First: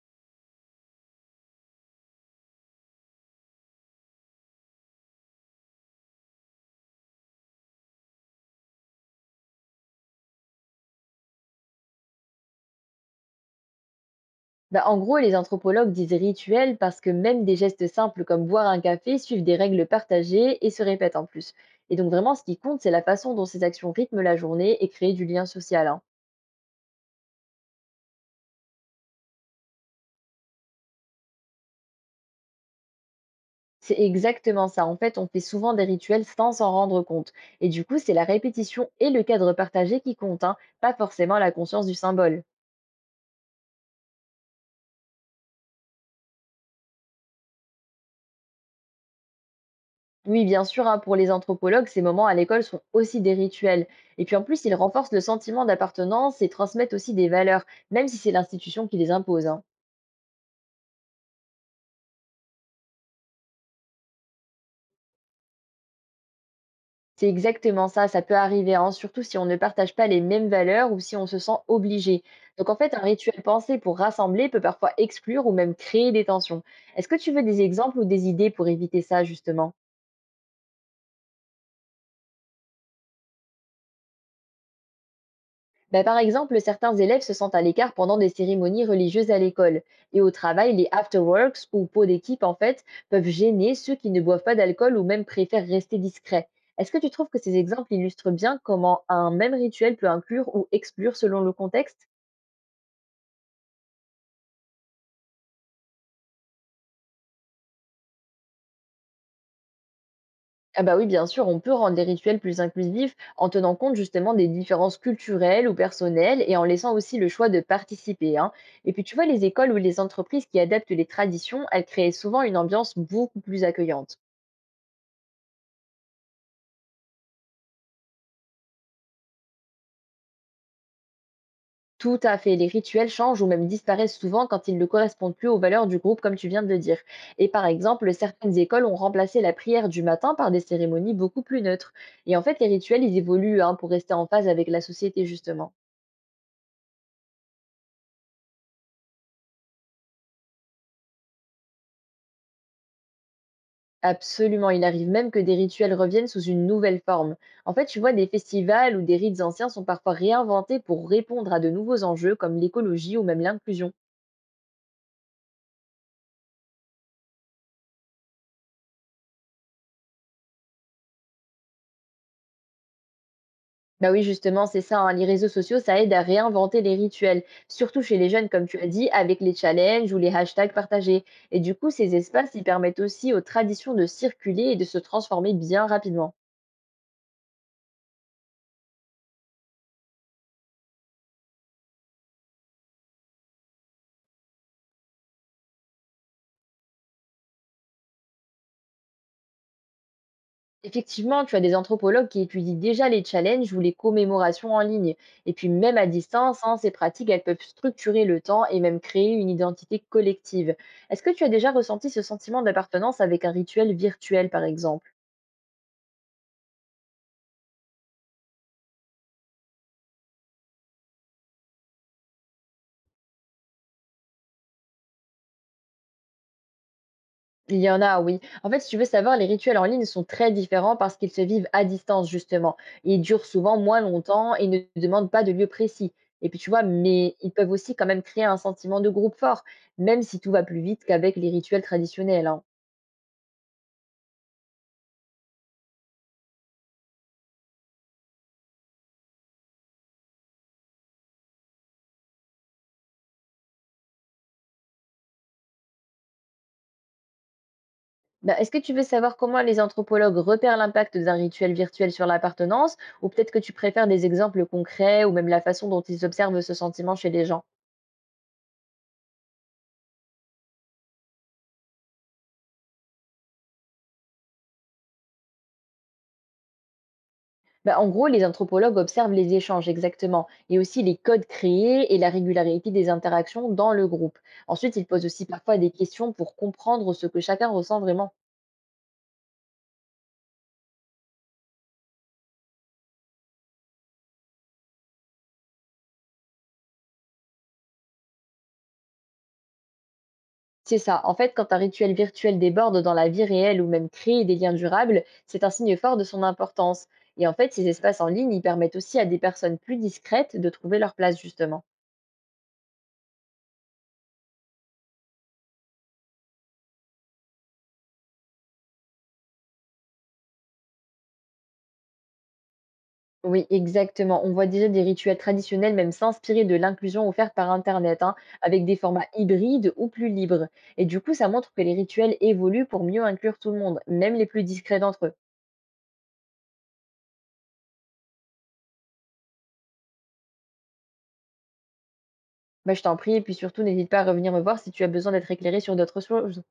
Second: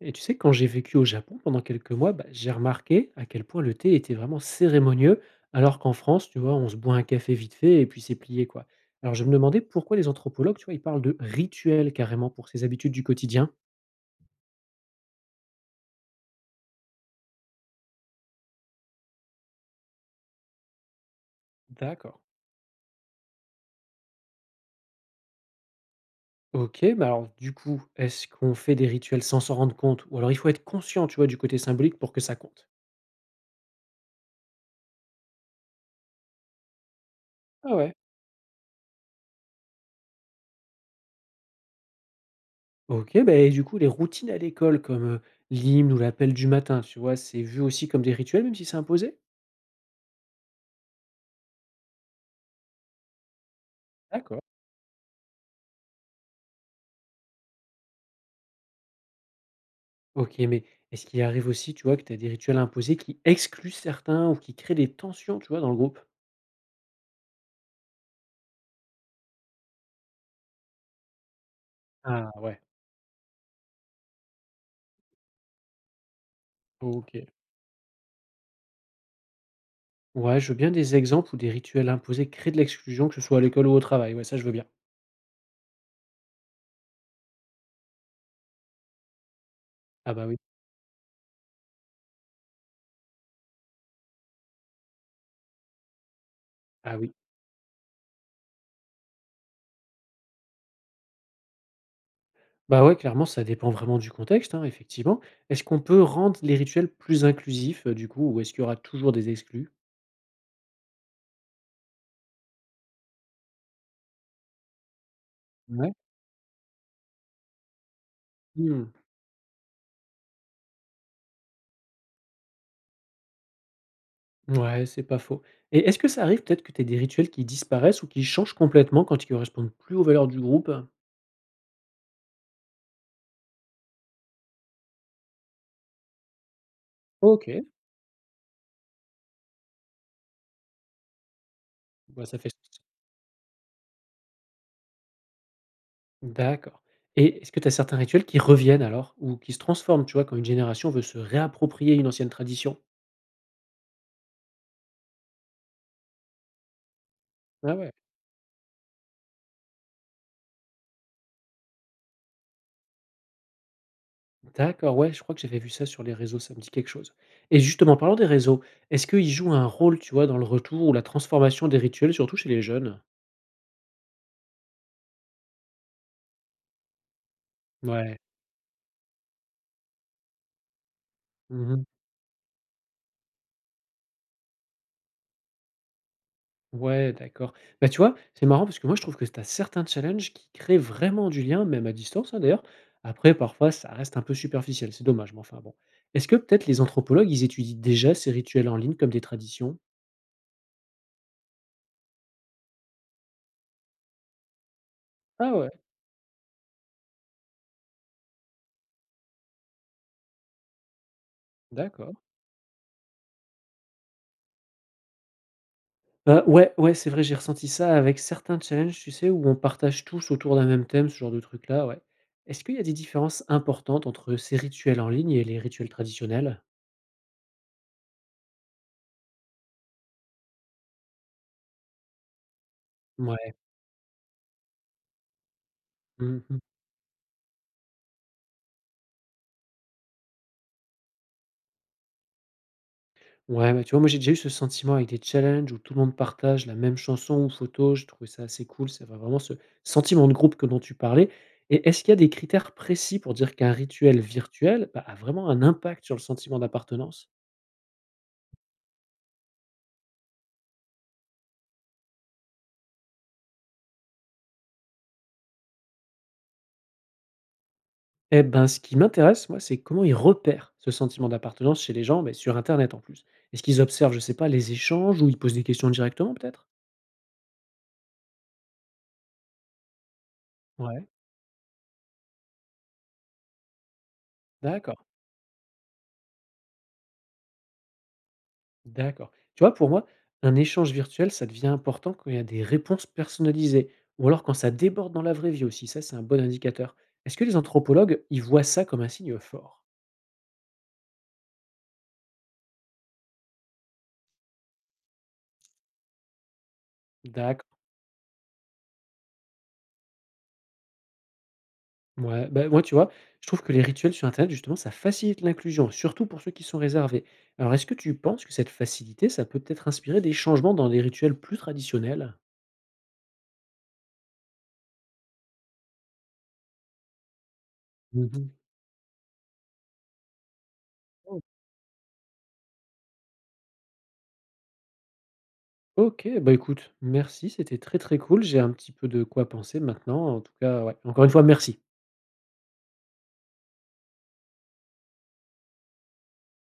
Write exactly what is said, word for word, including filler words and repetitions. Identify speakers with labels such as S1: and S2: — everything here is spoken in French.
S1: Et tu sais, quand j'ai vécu au Japon pendant quelques mois, bah, j'ai remarqué à quel point le thé était vraiment cérémonieux, alors qu'en France, tu vois, on se boit un café vite fait et puis c'est plié, quoi. Alors je me demandais pourquoi les anthropologues, tu vois, ils parlent de rituels carrément pour ces habitudes du quotidien.
S2: Bah, en gros, les anthropologues disent rituel parce que même des gestes simples comme boire un café suivent des règles partagées et se répètent en plus. Et donc
S1: D'accord.
S2: vraiment, ce qui compte, c'est la façon dont ces actions rythment la journée et créent du lien social, hein.
S1: Ok, mais alors du coup, est-ce qu'on fait des rituels sans s'en rendre compte? Ou alors il faut être conscient, tu vois, du côté symbolique pour que ça compte.
S2: C'est exactement ça. En fait, on fait souvent des rituels sans s'en rendre compte. Et
S1: Ah
S2: du
S1: ouais.
S2: coup, c'est la répétition et le cadre partagé qui comptent, hein, pas forcément la conscience du symbole.
S1: Ok, bah, et du coup, les routines à l'école, comme euh, l'hymne ou l'appel du matin, tu vois, c'est vu aussi comme des rituels, même si c'est imposé?
S2: Oui, bien sûr, hein, pour les anthropologues, ces moments à l'école sont aussi des rituels. Et puis
S1: D'accord.
S2: en plus, ils renforcent le sentiment d'appartenance et transmettent aussi des valeurs, même si c'est l'institution qui les impose, hein.
S1: OK, mais est-ce qu'il arrive aussi, tu vois, que tu as des rituels imposés qui excluent certains ou qui créent des tensions, tu vois, dans le groupe?
S2: C'est exactement ça, ça peut arriver, hein, surtout si on ne partage pas les mêmes valeurs ou si on se sent obligé.
S1: Ah ouais,
S2: Donc en fait, un rituel pensé pour rassembler peut parfois exclure ou même créer des tensions. Est-ce que
S1: OK.
S2: tu veux des exemples ou des idées pour éviter ça, justement?
S1: Ouais, je veux bien des exemples où des rituels imposés créent de l'exclusion, que ce soit à l'école ou au travail. Ouais, ça, je veux bien.
S2: Bah, par exemple, certains élèves se sentent à l'écart pendant des cérémonies religieuses à l'école.
S1: Ah
S2: Et
S1: bah
S2: au
S1: oui,
S2: travail, les afterworks ou pots d'équipe, en fait, peuvent gêner ceux qui ne boivent pas d'alcool ou même préfèrent rester discrets. Est-ce
S1: ah
S2: que tu
S1: oui.
S2: trouves que ces exemples illustrent bien comment un même rituel peut inclure ou exclure selon le contexte?
S1: Bah ouais, clairement, ça dépend vraiment du contexte, hein, effectivement. Est-ce qu'on peut rendre les rituels plus inclusifs, euh, du coup, ou est-ce qu'il y aura toujours des exclus?
S2: Ah bah oui, bien sûr, on peut rendre les rituels plus inclusifs en tenant compte justement des différences culturelles ou
S1: Ouais.
S2: personnelles et en laissant aussi le choix de participer, hein.
S1: Hmm.
S2: Et puis tu vois, les écoles ou les entreprises qui adaptent les traditions, elles créent souvent une ambiance beaucoup plus accueillante.
S1: Ouais, c'est pas faux. Et est-ce que ça arrive peut-être que tu des rituels qui disparaissent ou qui changent complètement quand ils correspondent plus aux valeurs du groupe?
S2: Tout à fait, les rituels changent ou même disparaissent souvent quand ils ne correspondent plus aux valeurs du groupe, comme tu viens de le dire. Et par
S1: OK.
S2: exemple, certaines écoles ont remplacé la prière du matin par des cérémonies beaucoup plus neutres.
S1: Ouais,
S2: Et
S1: ça
S2: en
S1: fait
S2: fait, les
S1: sens.
S2: rituels, ils évoluent hein, pour rester en phase avec la société, justement.
S1: D'accord et est-ce que tu as certains rituels qui reviennent alors ou qui se transforment, tu vois, quand une génération veut se réapproprier une ancienne tradition?
S2: Absolument, il arrive même que des rituels reviennent sous une nouvelle forme. En
S1: Ah
S2: fait,
S1: ouais.
S2: tu vois, des festivals ou des rites anciens sont parfois réinventés pour répondre à de nouveaux enjeux comme l'écologie ou même l'inclusion.
S1: D'accord, ouais, je crois que j'avais vu ça sur les réseaux, ça me dit quelque chose et justement, parlant des réseaux, est-ce qu'ils jouent un rôle, tu vois, dans le retour ou la transformation des rituels, surtout chez les jeunes?
S2: Bah oui, justement, c'est ça, hein, les réseaux sociaux, ça aide à réinventer les rituels, surtout chez
S1: Ouais.
S2: les jeunes, comme tu as dit, avec les challenges ou les hashtags partagés. Et du
S1: Mmh.
S2: coup, ces espaces, ils permettent aussi aux traditions de circuler et de se transformer bien rapidement.
S1: Ouais, d'accord. Bah, tu vois, c'est marrant parce que moi, je trouve que tu as certains challenges qui créent vraiment du lien, même à distance, hein, d'ailleurs. Après, parfois, ça reste un peu superficiel, c'est dommage, mais enfin bon. Est-ce que peut-être les anthropologues, ils étudient déjà ces rituels en ligne comme des traditions?
S2: Effectivement, tu as des anthropologues qui étudient déjà les challenges ou les commémorations en ligne. Et
S1: Ah
S2: puis
S1: ouais,
S2: même à distance, hein, ces pratiques, elles peuvent structurer le temps et même créer une identité collective. Est-ce que tu as déjà ressenti
S1: d'accord.
S2: ce sentiment d'appartenance avec un rituel virtuel, par exemple?
S1: Euh, ouais, ouais, c'est vrai, j'ai ressenti ça avec certains challenges, tu sais, où on partage tous autour d'un même thème, ce genre de truc-là, ouais. Est-ce qu'il y a des différences importantes entre ces rituels en ligne et les rituels traditionnels?
S2: Il y en a, oui. En fait, si tu veux savoir, les rituels en ligne sont très différents parce qu'ils se vivent à distance, justement. Ils durent
S1: Ouais.
S2: souvent moins longtemps et ne demandent pas de lieu précis. Et puis
S1: Mhm.
S2: tu vois, mais ils peuvent aussi quand même créer un sentiment de groupe fort, même si tout va plus vite qu'avec les rituels traditionnels, hein.
S1: Ouais, bah, tu vois, moi j'ai déjà eu ce sentiment avec des challenges où tout le monde partage la même chanson ou photo. Je trouvé ça assez cool, c'est vrai vraiment ce sentiment de groupe que dont tu parlais. Et est-ce qu'il y a des critères précis pour dire qu'un rituel virtuel, bah, a vraiment un impact sur le sentiment d'appartenance?
S2: Bah, est-ce que tu veux savoir comment les anthropologues repèrent l'impact d'un rituel virtuel sur l'appartenance, ou peut-être que tu préfères des exemples concrets, ou même la façon dont ils observent ce sentiment chez les gens?
S1: Eh ben, ce qui m'intéresse, moi, c'est comment ils repèrent ce sentiment d'appartenance chez les gens, mais sur Internet en plus. Est-ce qu'ils observent, je sais pas, les échanges ou ils posent des questions directement peut-être?
S2: Bah, en gros, les anthropologues observent les échanges exactement, et aussi
S1: Ouais,
S2: les codes créés et la régularité des interactions dans le groupe. Ensuite,
S1: d'accord.
S2: ils posent aussi parfois des questions pour comprendre ce que chacun ressent vraiment.
S1: D'accord. Tu vois, pour moi, un échange virtuel, ça devient important quand il y a des réponses personnalisées ou alors quand ça déborde dans la vraie vie aussi. Ça, c'est un bon indicateur. Est-ce que les anthropologues, ils voient ça comme un signe fort?
S2: C'est ça. En fait, quand un rituel virtuel déborde dans la vie réelle ou même crée des liens durables, c'est un signe fort de son importance. Et en
S1: D'accord.
S2: fait, ces espaces en ligne, ils permettent aussi à des personnes plus discrètes de trouver leur place, justement.
S1: Ouais, bah, moi, tu vois, je trouve que les rituels sur Internet, justement, ça facilite l'inclusion, surtout pour ceux qui sont réservés. Alors, est-ce que tu penses que cette facilité, ça peut peut-être inspirer des changements dans les rituels plus traditionnels?
S2: Oui, exactement. On voit déjà des rituels traditionnels même s'inspirer de l'inclusion offerte par Internet, hein,
S1: Mhm.
S2: avec des formats hybrides ou plus libres. Et du coup,
S1: Oh.
S2: ça montre que les rituels évoluent pour mieux inclure tout le monde, même les plus discrets d'entre eux.
S1: Ok, bah écoute, merci, c'était très très cool. J'ai un petit peu de quoi penser maintenant. En tout cas, ouais. Encore une fois, merci.
S2: Bah, je t'en prie, et puis surtout, n'hésite pas à revenir me voir si tu as besoin d'être éclairé sur d'autres choses.